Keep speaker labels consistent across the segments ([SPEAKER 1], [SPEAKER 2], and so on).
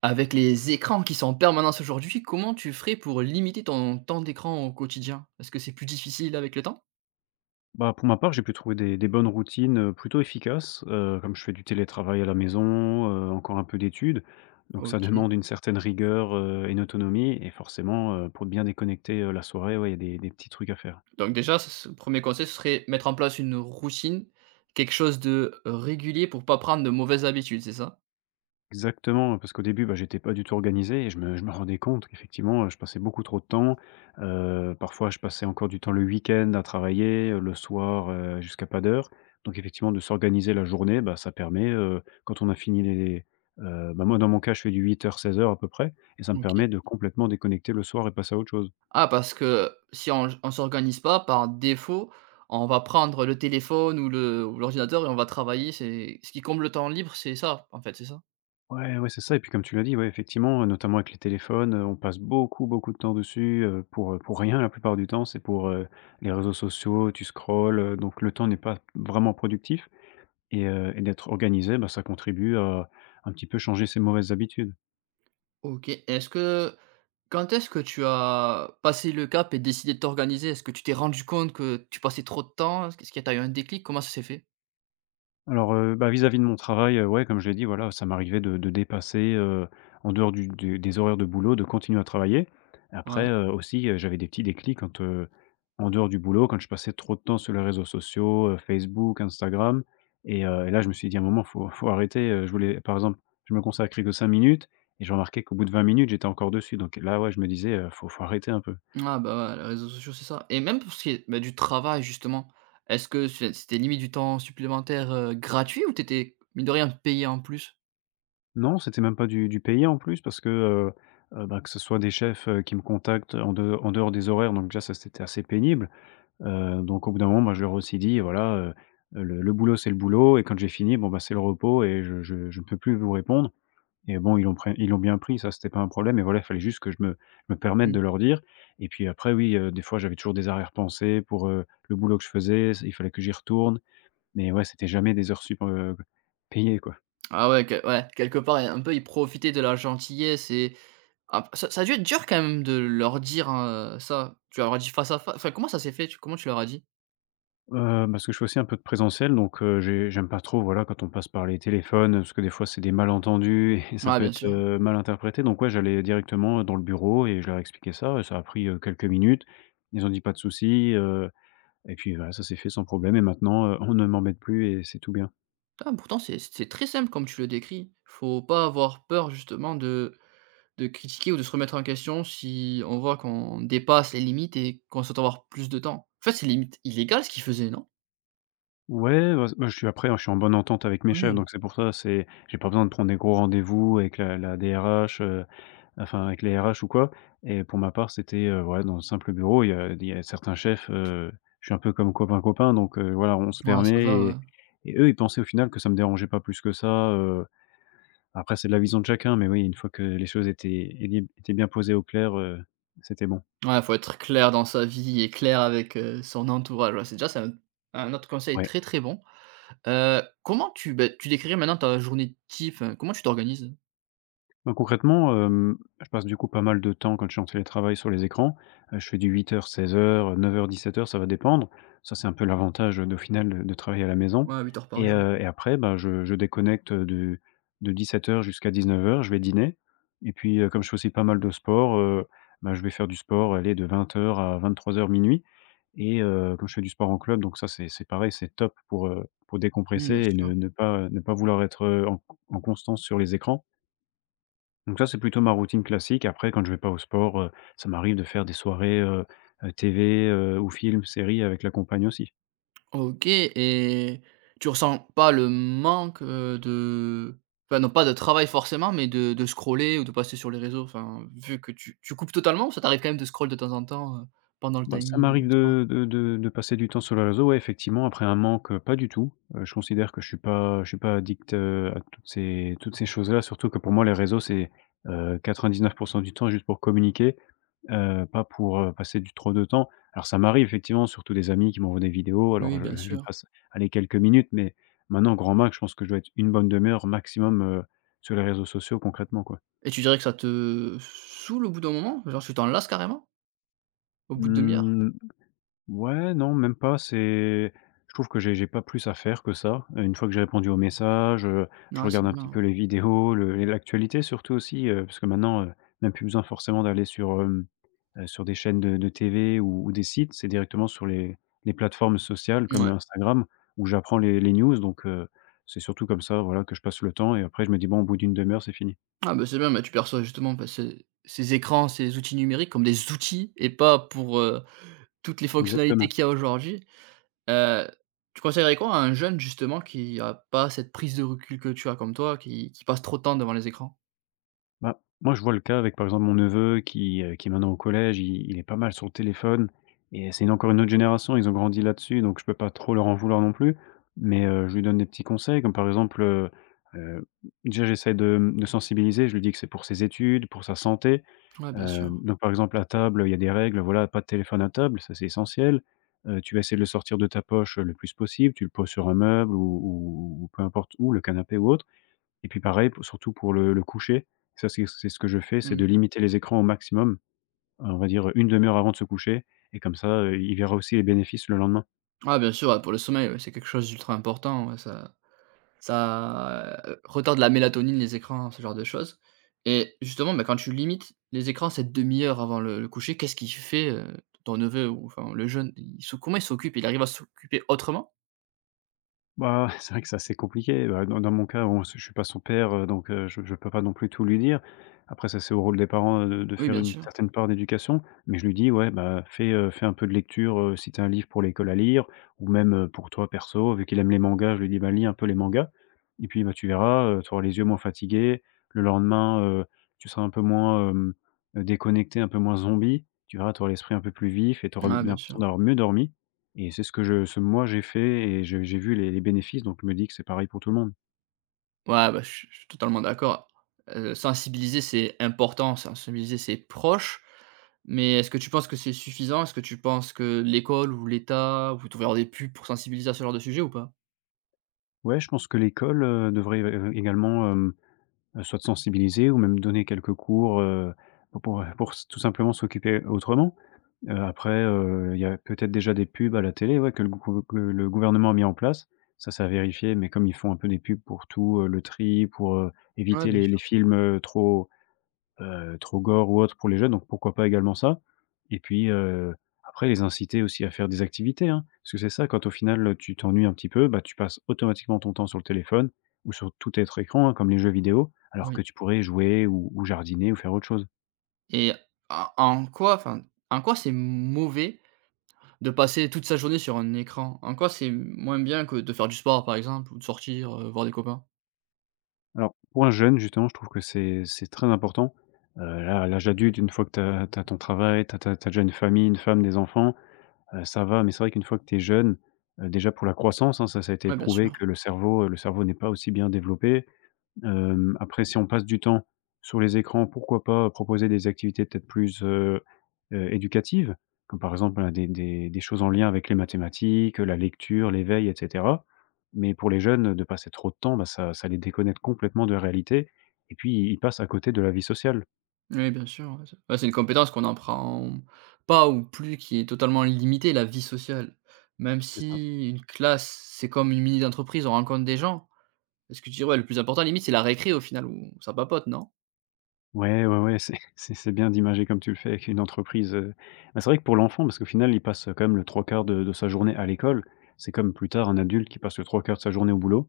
[SPEAKER 1] Avec les écrans qui sont en permanence aujourd'hui, comment tu ferais pour limiter ton temps d'écran au quotidien? Est-ce que c'est plus difficile avec le temps?
[SPEAKER 2] Bah, pour ma part, j'ai pu trouver des bonnes routines, plutôt efficaces, comme je fais du télétravail à la maison, encore un peu d'études, donc ça
[SPEAKER 1] OK.
[SPEAKER 2] demande une certaine rigueur, et une autonomie et forcément, pour bien déconnecter, la soirée, ouais, il y a des petits trucs à faire.
[SPEAKER 1] Donc déjà, ce 1er conseil, ce serait mettre en place une routine, quelque chose de régulier pour pas prendre de mauvaises habitudes, c'est ça?
[SPEAKER 2] Exactement, parce qu'au début, bah, j'étais pas du tout organisé et je me rendais compte qu'effectivement, je passais beaucoup trop de temps. Parfois, je passais encore du temps le week-end à travailler, le soir, jusqu'à pas d'heure. Donc effectivement, de s'organiser la journée, bah, ça permet, quand on a fini les bah, moi, dans mon cas, je fais du 8h-16h à peu près et ça me
[SPEAKER 1] OK.
[SPEAKER 2] permet de complètement déconnecter le soir et passer à autre chose.
[SPEAKER 1] Ah, parce que si on s'organise pas, par défaut, on va prendre le téléphone ou l'ordinateur et on va travailler. C'est ce qui comble le temps libre, c'est ça, en fait, c'est ça?
[SPEAKER 2] Ouais, ouais, c'est ça et puis comme tu l'as dit, ouais, effectivement, notamment avec les téléphones, on passe beaucoup, beaucoup de temps dessus, pour rien la plupart du temps. C'est pour, les réseaux sociaux, tu scrolles, donc le temps n'est pas vraiment productif et d'être organisé, bah, ça contribue à un petit peu changer ses mauvaises habitudes.
[SPEAKER 1] OK. Est-ce que quand est-ce que tu as passé le cap et décidé de t'organiser? Est-ce que tu t'es rendu compte que tu passais trop de temps? Est-ce que tu as eu un déclic? Comment ça s'est fait?
[SPEAKER 2] Alors, bah, vis-à-vis de mon travail, ouais, comme je l'ai dit, voilà, ça m'arrivait de dépasser, en dehors du des horaires de boulot, de continuer à travailler. Après,
[SPEAKER 1] Ouais.
[SPEAKER 2] aussi, j'avais des petits déclics quand, en dehors du boulot, quand je passais trop de temps sur les réseaux sociaux, Facebook, Instagram et là, je me suis dit: «À un moment, faut arrêter», je voulais par exemple, je me consacrais que 5 minutes et je remarquais qu'au bout de 20 minutes, j'étais encore dessus donc là, ouais, je me disais: «Faut arrêter un peu».
[SPEAKER 1] Ah, bah, ouais, les réseaux sociaux, c'est ça et même pour ce qui est, bah, du travail, justement, est-ce que c'était limite du temps supplémentaire, gratuit ou t'étais étais, mine de rien, payé en plus?
[SPEAKER 2] Non, c'était même pas du payé en plus parce que, bah, que ce soit des chefs, qui me contactent en dehors des horaires, donc déjà ça c'était assez pénible. Donc au bout d'un moment, moi je leur ai aussi dit: «Voilà, le boulot c'est le boulot et quand j'ai fini, bon, bah, c'est le repos et je ne peux plus vous répondre» et bon, ils l'ont bien pris, ça c'était pas un problème et voilà, il fallait juste que je me permette de leur dire et puis après oui, des fois j'avais toujours des arrière-pensées pour, le boulot que je faisais, il fallait que j'y retourne mais ouais, c'était jamais des heures sup, payées, quoi.
[SPEAKER 1] Ah ouais, que ouais, quelque part, un peu, ils profitaient de la gentillesse et ap ça ça a dû être dur quand même de leur dire, ça. Tu leur as dit face à face enfin, comment ça s'est fait? Tu comment tu leur as dit?
[SPEAKER 2] Parce que je fais aussi un peu de présentiel, donc j'aime pas trop, voilà, quand on passe par les téléphones, parce que des fois, c'est des malentendus et ça
[SPEAKER 1] Ah
[SPEAKER 2] peut
[SPEAKER 1] bien
[SPEAKER 2] être,
[SPEAKER 1] sûr.
[SPEAKER 2] mal interprété. Donc ouais, j'allais directement dans le bureau et je leur expliquais ça et ça a pris, quelques minutes. Ils ont dit: «Pas de souci», et puis voilà, ça s'est fait sans problème et maintenant, on ne m'embête plus et c'est tout bien.
[SPEAKER 1] Ah, pourtant, c'est très simple comme tu le décris. Faut pas avoir peur justement de critiquer ou de se remettre en question si on voit qu'on dépasse les limites et qu'on souhaite avoir plus de temps. En fait, c'est limite illégal ce qu'ils faisaient, non?
[SPEAKER 2] Ouais, bah, bah, je suis après, hein, je suis en bonne entente avec mes chefs,
[SPEAKER 1] Oui.
[SPEAKER 2] donc c'est pour ça, c'est j'ai pas besoin de prendre des gros rendez-vous avec la DRH, enfin, avec les RH ou quoi et pour ma part, c'était, ouais, dans un simple bureau. Il y a certains chefs, je suis un peu comme copain, copain, donc voilà, on se
[SPEAKER 1] Ouais, ça
[SPEAKER 2] permet
[SPEAKER 1] va, ouais.
[SPEAKER 2] et eux, ils pensaient au final que ça me dérangeait pas plus que ça, après c'est de la vision de chacun, mais oui, une fois que les choses étaient bien posées au clair, c'était bon.
[SPEAKER 1] Ouais, faut être clair dans sa vie et clair avec, son entourage. Ouais, c'est déjà, c'est un autre conseil
[SPEAKER 2] Ouais.
[SPEAKER 1] très, très bon. Comment tu décrirais maintenant ta journée type, comment tu t'organises?
[SPEAKER 2] Bah, concrètement, je passe du coup pas mal de temps quand je suis en télétravail sur les écrans. Je fais du huit heures, 16h, 9h, 17h, ça va dépendre. Ça, c'est un peu l'avantage, au final de travailler à la maison
[SPEAKER 1] Ouais, 8 heures par jour.
[SPEAKER 2] et après, bah, je déconnecte, de 17h jusqu'à 19h. Je vais dîner et puis, comme je fais aussi pas mal de sport, bah, je vais faire du sport, aller de 20h à 23h minuit. Et comme je fais du sport en club, donc ça, c'est pareil, c'est top pour
[SPEAKER 1] Mmh,
[SPEAKER 2] décompresser
[SPEAKER 1] bien
[SPEAKER 2] et
[SPEAKER 1] sûr.
[SPEAKER 2] ne ne pas ne pas vouloir être, en constance sur les écrans. Donc ça, c'est plutôt ma routine classique. Après, quand je vais pas au sport, ça m'arrive de faire des soirées, TV, ou films, séries avec la compagne aussi.
[SPEAKER 1] OK et tu ressens pas le manque, de enfin non pas de travail forcément, mais de scroller ou de passer sur les réseaux, enfin, vu que tu coupes totalement ou ça t'arrive quand même de scroll de temps en temps, pendant le
[SPEAKER 2] Bah, ça
[SPEAKER 1] timing,
[SPEAKER 2] m'arrive
[SPEAKER 1] soir?
[SPEAKER 2] de passer du temps sur les réseaux, ouais, effectivement. Après un manque, pas du tout. Je considère que je suis pas addict, à toutes ces choses-là, surtout que pour moi les réseaux c'est, quatre vingt 99 du temps juste pour communiquer, pas pour, passer du trop de temps. Alors ça m'arrive effectivement, surtout des amis qui m'envoient des vidéos, alors
[SPEAKER 1] Oui,
[SPEAKER 2] je
[SPEAKER 1] bien
[SPEAKER 2] je
[SPEAKER 1] sûr
[SPEAKER 2] passe, allez, quelques minutes, mais maintenant grand max, je pense que je dois être une bonne demi-heure maximum, sur les réseaux sociaux concrètement, quoi.
[SPEAKER 1] et tu dirais que ça te saoule au bout d'un moment? Genre tu t'en lasses carrément? Au bout de demi heure?
[SPEAKER 2] Mmh. Ouais, non, même pas, c'est je trouve que j'ai pas plus à faire que ça. Une fois que j'ai répondu aux messages, je
[SPEAKER 1] Ouais, c'est
[SPEAKER 2] regarde un petit
[SPEAKER 1] bien,
[SPEAKER 2] peu les vidéos, le et l'actualité surtout aussi, parce que maintenant, même plus besoin forcément d'aller sur, sur des chaînes de TV ou des sites. C'est directement sur les plateformes sociales comme
[SPEAKER 1] ouais.
[SPEAKER 2] Instagram où j'apprends les news donc c'est surtout comme ça, voilà, que je passe le temps et après je me dis: «Bon, au bout d'une demi heure, c'est fini».
[SPEAKER 1] Ah bah, c'est bien, bah, tu perçois justement bah, ces écrans, ces outils numériques comme des outils et pas pour, toutes les fonctionnalités
[SPEAKER 2] Exactement.
[SPEAKER 1] qu'il y a aujourd'hui. Heu, tu conseillerais quoi à un jeune justement qui a pas cette prise de recul que tu as comme toi, qui passe trop de temps devant les écrans?
[SPEAKER 2] Bah, moi, je vois le cas avec, par exemple, mon neveu qui est maintenant au collège, il est pas mal sur le téléphone et c'est encore une autre génération, ils ont grandi là-dessus, donc je peux pas trop leur en vouloir non plus. Mais, je lui donne des petits conseils comme, par exemple, heu, déjà j'essaie de, de sensibiliser, je lui dis que c'est pour ses études, pour sa santé.
[SPEAKER 1] Ouais, bien sûr.
[SPEAKER 2] Donc par exemple, à table, il y a des règles, voilà, pas de téléphone à table, ça c'est essentiel. Tu vas essayer de le sortir de ta poche, le plus possible, tu le poses sur un meuble ou ou peu importe où, le canapé ou autre. Et puis pareil, pou surtout pour le coucher, ça c'est ce que je fais, c'est
[SPEAKER 1] Mmh.
[SPEAKER 2] de limiter les écrans au maximum, on va dire une demi heure avant de se coucher et comme ça, il verra aussi les bénéfices le lendemain.
[SPEAKER 1] Ouais, bien sûr, ouais, pour le sommeil, ouais, c'est quelque chose d'ultra important, ouais, ça, ça retardent la mélatonine, les écrans, ce genre de choses et justement, bah, quand tu limites les écrans cette demi heure avant le coucher, qu'est-ce qu'il fait, ton neveu ou enfin le jeune? Il se comment il s'occupe? Il arrive à s'occuper autrement?
[SPEAKER 2] Bah, c'est vrai que c'est assez compliqué. Bah, dans mon cas, bon, je suis pas son père, donc je peux pas non plus tout lui dire. Après ça, c'est au rôle des parents, de
[SPEAKER 1] Oui,
[SPEAKER 2] faire
[SPEAKER 1] bien
[SPEAKER 2] une
[SPEAKER 1] sûr.
[SPEAKER 2] certaine part d'éducation, mais je lui dis: «Ouais, bah, fais, fais un peu de lecture, si tu as un livre pour l'école à lire ou même, pour toi perso», vu qu'il aime les mangas, je lui dis: «Bah, lis un peu les mangas et puis, bah, tu verras, tu auras les yeux moins fatigués. Le lendemain, tu seras un peu moins, déconnecté, un peu moins zombie. Tu verras, tu auras l'esprit un peu plus vif et tu auras
[SPEAKER 1] Ouais, bien
[SPEAKER 2] l'impression
[SPEAKER 1] sûr.
[SPEAKER 2] d'avoir mieux dormi». Et c'est ce que je ce moi j'ai fait et je j'ai vu les bénéfices, donc je me dis que c'est pareil pour tout le monde.
[SPEAKER 1] Ouais, bah, je suis totalement d'accord. Sensibiliser, c'est important, sensibiliser c'est proche mais est-ce que tu penses que c'est suffisant? Est-ce que tu penses que l'école ou l'État vous il avoir des pubs pour sensibiliser à ce genre de sujet ou pas?
[SPEAKER 2] Ouais, je pense que l'école, devrait, également, soit sensibiliser ou même donner quelques cours, pour s tout simplement s'occuper autrement. Après, il y a peut-être déjà des pubs à la télé, ouais, que le gou que le gouvernement a mis en place. Ça à vérifier, mais comme ils font un peu des pubs pour tout, le tri, pour,
[SPEAKER 1] Ouais,
[SPEAKER 2] éviter
[SPEAKER 1] bien
[SPEAKER 2] les
[SPEAKER 1] sûr.
[SPEAKER 2] films, trop trop gore ou autre pour les jeunes, donc pourquoi pas également ça? Et puis, après les inciter aussi à faire des activités, hein. Parce que c'est ça, quand au final, tu t'ennuies un petit peu, bah, tu passes automatiquement ton temps sur le téléphone ou sur tout être écran, hein, comme les jeux vidéo, alors que
[SPEAKER 1] Oui.
[SPEAKER 2] tu pourrais jouer ou jardiner ou faire autre chose.
[SPEAKER 1] Et en quoi, enfin, en quoi c'est mauvais de passer toute sa journée sur un écran? En quoi c'est moins bien que de faire du sport, par exemple, ou de sortir, voir des copains?
[SPEAKER 2] Alors pour un jeune justement, je trouve que c'est très important, là, à l'âge adulte, une fois que tu as ton travail, tu as déjà une famille, une femme, des enfants, ça va, mais c'est vrai qu'une fois que tu es jeune, déjà pour la croissance, hein, ça a été
[SPEAKER 1] Ouais, bien
[SPEAKER 2] prouvé
[SPEAKER 1] sûr.
[SPEAKER 2] que le cerveau n'est pas aussi bien développé. Après si on passe du temps sur les écrans, pourquoi pas proposer des activités peut-être plus, éducatives? Comme par exemple, des choses en lien avec les mathématiques, la lecture, l'éveil et cetera. Mais pour les jeunes, de passer trop de temps, bah, ça les déconnecte complètement de la réalité et puis ils passent à côté de la vie sociale,
[SPEAKER 1] Oui, bien sûr, ouais, c'est une compétence qu'on n'apprend pas ou plus, qui est totalement limitée, la vie sociale. Même
[SPEAKER 2] c'est ça.
[SPEAKER 1] si une classe, c'est comme une mini entreprise, on rencontre des gens. Est-ce que tu dirais, ouais, le plus important limite, c'est la récré au final où ça papote, non?
[SPEAKER 2] Ouais, ouais, ouais, c'est c'est bien d'imager comme tu le fais avec une entreprise, bah, c'est vrai que pour l'enfant, parce qu'au final, il passe, quand même le trois quarts de sa journée à l'école. C'est comme plus tard un adulte qui passe le trois quarts de sa journée au boulot.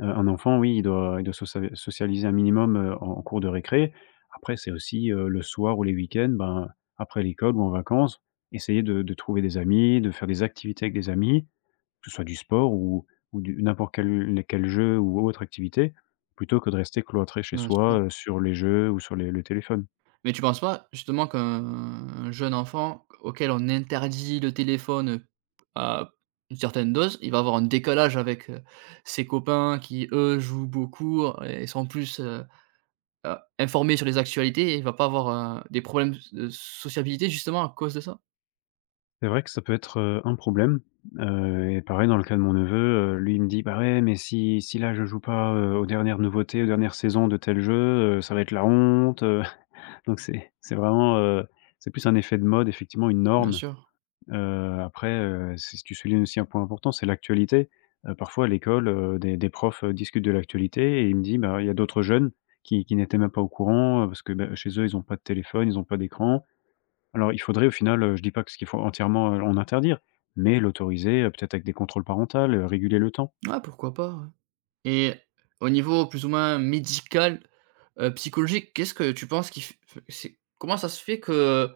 [SPEAKER 2] Un enfant, oui, il doit socialiser un minimum, en en cours de récré. Après, c'est aussi, le soir ou les week-ends, ben, après l'école ou en vacances, essayer de trouver des amis, de faire des activités avec des amis. Que ce soit du sport ou du n'importe quel jeu ou autre activité, plutôt que de rester cloîtré chez
[SPEAKER 1] Bien sûr.
[SPEAKER 2] soi, sur les jeux ou sur les le téléphone.
[SPEAKER 1] Mais tu penses pas justement qu'un jeune enfant auquel on interdit le téléphone à une certaine dose, il va avoir un décalage avec, ses copains qui eux jouent beaucoup et sont plus, informés sur les actualités et il va pas avoir, des problèmes de sociabilité justement à cause de ça?
[SPEAKER 2] C'est vrai que ça peut être, un problème, et pareil dans le cas de mon neveu, lui il me dit: «Bah ouais, mais si là je joue pas, aux dernières nouveautés, aux dernières saisons de tel jeu, ça va être la honte». Donc c'est vraiment, c'est plus un effet de mode, effectivement, une
[SPEAKER 1] Bien
[SPEAKER 2] norme.
[SPEAKER 1] sûr.
[SPEAKER 2] C'est tu soulignes aussi un point important, c'est l'actualité. Parfois à l'école, des profs, discutent de l'actualité et il me dit: «Bah, il y a d'autres jeunes qui n'étaient même pas au courant, parce que, bah, chez eux, ils ont pas de téléphone, ils ont pas d'écran». Alors il faudrait au final, je dis pas que ce qu'il faut entièrement, en interdire, mais l'autoriser, peut-être avec des contrôles parentales, réguler le temps.
[SPEAKER 1] Ouais, pourquoi pas, ouais et au niveau plus ou moins médical, psychologique, qu'est-ce que tu penses qui f c'est comment ça se fait que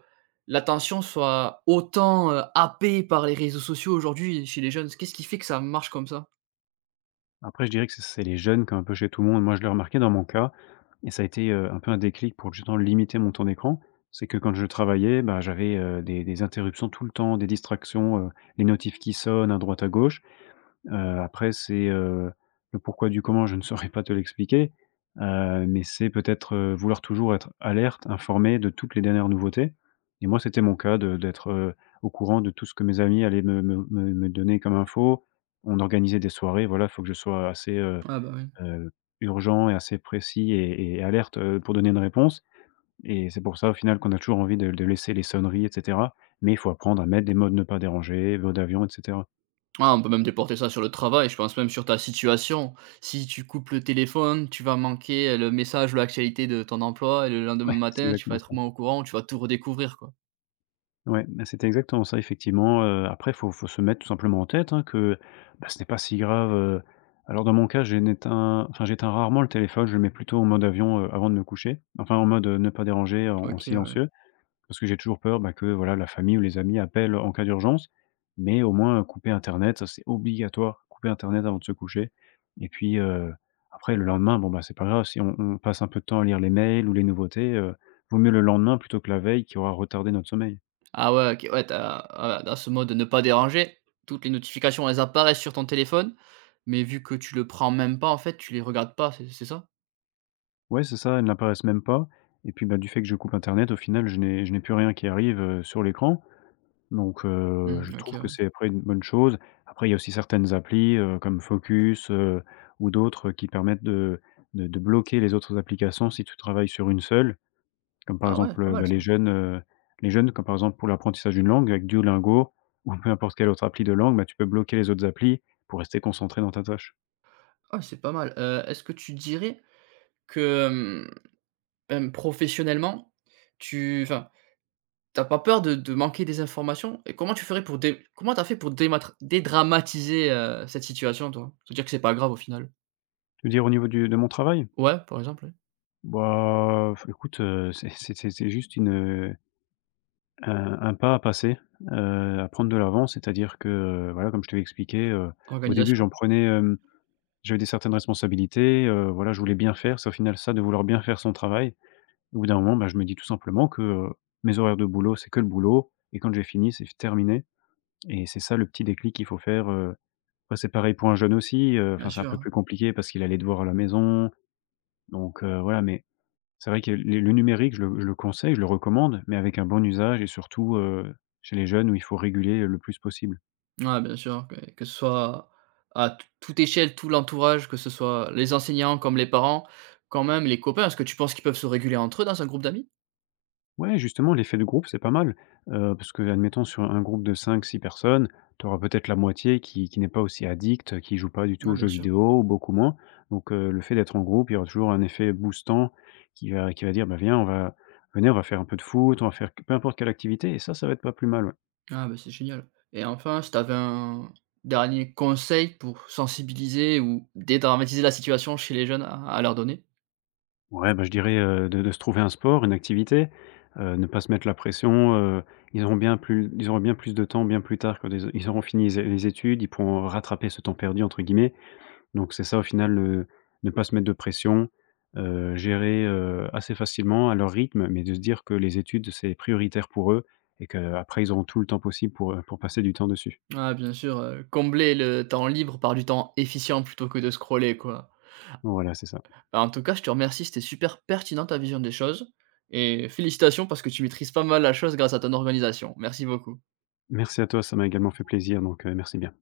[SPEAKER 1] l'attention soit autant, happée par les réseaux sociaux aujourd'hui chez les jeunes? Qu'est-ce qui fait que ça marche comme ça?
[SPEAKER 2] Après, je dirais que c'est les jeunes comme un peu chez tout le monde. Moi, je l'ai remarqué dans mon cas et ça a été, un peu un déclic pour justement limiter mon temps d'écran. C'est que quand je travaillais, bah, j'avais, des interruptions tout le temps, des distractions, les notifs qui sonnent à droite à gauche. Après c'est, le pourquoi du comment, je ne saurais pas te l'expliquer, mais c'est peut-être, vouloir toujours être alerte, informé de toutes les dernières nouveautés et moi, c'était mon cas de d'être, au courant de tout ce que mes amis allaient me donner comme info. On organisait des soirées, voilà, il faut que je sois assez,
[SPEAKER 1] Ah bah, oui.
[SPEAKER 2] heu, urgent et assez précis et alerte, pour donner une réponse et c'est pour ça, au final, qu'on a toujours envie de laisser les sonneries et cetera, mais il faut apprendre à mettre des modes ne pas déranger, mode avion et cetera.
[SPEAKER 1] Ah, on peut même déporter ça sur le travail, je pense même sur ta situation. Si tu coupes le téléphone, tu vas manquer, le message ou l'actualité de ton emploi et le
[SPEAKER 2] Ouais,
[SPEAKER 1] lendemain
[SPEAKER 2] c'est
[SPEAKER 1] matin, tu vas
[SPEAKER 2] exactement
[SPEAKER 1] être
[SPEAKER 2] ça.
[SPEAKER 1] moins au courant, tu vas tout redécouvrir, quoi.
[SPEAKER 2] Ouais, bah, c'était exactement ça effectivement, après il faut se mettre tout simplement en tête, hein, que, bah, ce n'est pas si grave, alors dans mon cas, j'ai n'éteins enfin j'éteins rarement le téléphone, je le mets plutôt en mode avion, avant de me coucher, enfin en mode, ne pas déranger en en
[SPEAKER 1] OK, ouais.
[SPEAKER 2] silencieux, parce que j'ai toujours peur, bah, que voilà la famille ou les amis appellent en cas d'urgence, mais au moins, couper internet, ça c'est obligatoire, couper internet avant de se coucher et puis, après le lendemain, bon, bah, c'est pas grave si on passe un peu de temps à lire les mails ou les nouveautés, vaut mieux le lendemain plutôt que la veille qui aura retardé notre sommeil.
[SPEAKER 1] Ah ouais, OK, ouais, t'as voilà, dans ce mode ne pas déranger, toutes les notifications, elles apparaissent sur ton téléphone, mais vu que tu le prends même pas, en fait, tu les regardes pas, c'est ça?
[SPEAKER 2] Ouais, c'est ça, elles n'apparaissent même pas et puis, bah, du fait que je coupe internet, au final, je n'ai plus rien qui arrive, sur l'écran, donc je
[SPEAKER 1] Mmh, OK,
[SPEAKER 2] trouve que
[SPEAKER 1] ouais.
[SPEAKER 2] c'est après une bonne chose. Après, il y a aussi certaines applis, comme Focus, ou d'autres, qui permettent de bloquer les autres applications si tu travailles sur une seule, comme par
[SPEAKER 1] Ah ouais,
[SPEAKER 2] exemple,
[SPEAKER 1] pas mal
[SPEAKER 2] bah,
[SPEAKER 1] ça.
[SPEAKER 2] les jeunes, comme par exemple pour l'apprentissage d'une langue avec Duolingo ou peu importe quelle autre appli de langue, bah, tu peux bloquer les autres applis pour rester concentré dans ta tâche.
[SPEAKER 1] Ah c'est pas mal. Est-ce que tu dirais que, professionnellement, tu enfin, t'as pas peur de manquer des informations? Et comment tu ferais pour dé comment t'as fait pour dématra dédramatiser, cette situation, toi? Se dire que c'est pas grave au final.
[SPEAKER 2] Tu veux dire au niveau du de mon travail?
[SPEAKER 1] Ouais, par exemple, ouais.
[SPEAKER 2] Bah, f écoute, c'est juste une, un pas à passer, à prendre de l'avant. C'est-à-dire que, voilà, comme je te l'ai expliqué, au début,
[SPEAKER 1] Organisation,
[SPEAKER 2] j'en prenais, j'avais des certaines responsabilités, voilà, je voulais bien faire. C'est au final ça, de vouloir bien faire son travail. Au bout d'un moment, bah, je me dis tout simplement que, mes horaires de boulot, c'est que le boulot et quand j'ai fini, c'est terminé et c'est ça le petit déclic qu'il faut faire, Après c'est pareil pour un jeune aussi, enfin,
[SPEAKER 1] bien
[SPEAKER 2] c'est un
[SPEAKER 1] sûr,
[SPEAKER 2] peu
[SPEAKER 1] ouais.
[SPEAKER 2] plus compliqué parce qu'il allait devoir à la maison, donc voilà, mais c'est vrai que le numérique, je le conseille, je le recommande, mais avec un bon usage et surtout, chez les jeunes où il faut réguler le plus possible.
[SPEAKER 1] Ouais, bien sûr, que ce soit à t toute échelle, tout l'entourage, que ce soit les enseignants comme les parents, quand même les copains. Est-ce que tu penses qu'ils peuvent se réguler entre eux dans un groupe d'amis?
[SPEAKER 2] Ouais, justement, l'effet de groupe, c'est pas mal, parce que, admettons sur un groupe de cinq, six personnes, tu auras peut-être la moitié qui n'est pas aussi addict, qui joue pas du tout aux
[SPEAKER 1] Ouais,
[SPEAKER 2] jeux
[SPEAKER 1] bien sûr.
[SPEAKER 2] vidéo ou beaucoup moins. Donc le fait d'être en groupe, il y aura toujours un effet boostant qui va dire: «Bah, viens, on va venez, on va faire un peu de foot, on va faire peu importe quelle activité» et ça va être pas plus mal, ouais.
[SPEAKER 1] Ah, bah, c'est génial et enfin, si tu avais un dernier conseil pour sensibiliser ou dédramatiser la situation chez les jeunes à leur donner?
[SPEAKER 2] Ouais, bah, je dirais, de se trouver un sport, une activité, ne pas se mettre la pression, ils auront bien plus de temps bien plus tard quand ils auront fini les études, ils pourront «rattraper ce temps perdu» entre guillemets, donc c'est ça au final, ne pas se mettre de pression, gérer, assez facilement à leur rythme, mais de se dire que les études c'est prioritaire pour eux et qu'après ils auront tout le temps possible pour passer du temps dessus.
[SPEAKER 1] Ah, bien sûr, combler le temps libre par du temps efficient plutôt que de scroller, quoi.
[SPEAKER 2] Voilà, c'est ça.
[SPEAKER 1] Bah, en tout cas, je te remercie, c'était super pertinent ta vision des choses et félicitations parce que tu maîtrises pas mal la chose grâce à ton organisation. Merci beaucoup.
[SPEAKER 2] Merci à toi, ça m'a également fait plaisir, donc, merci bien.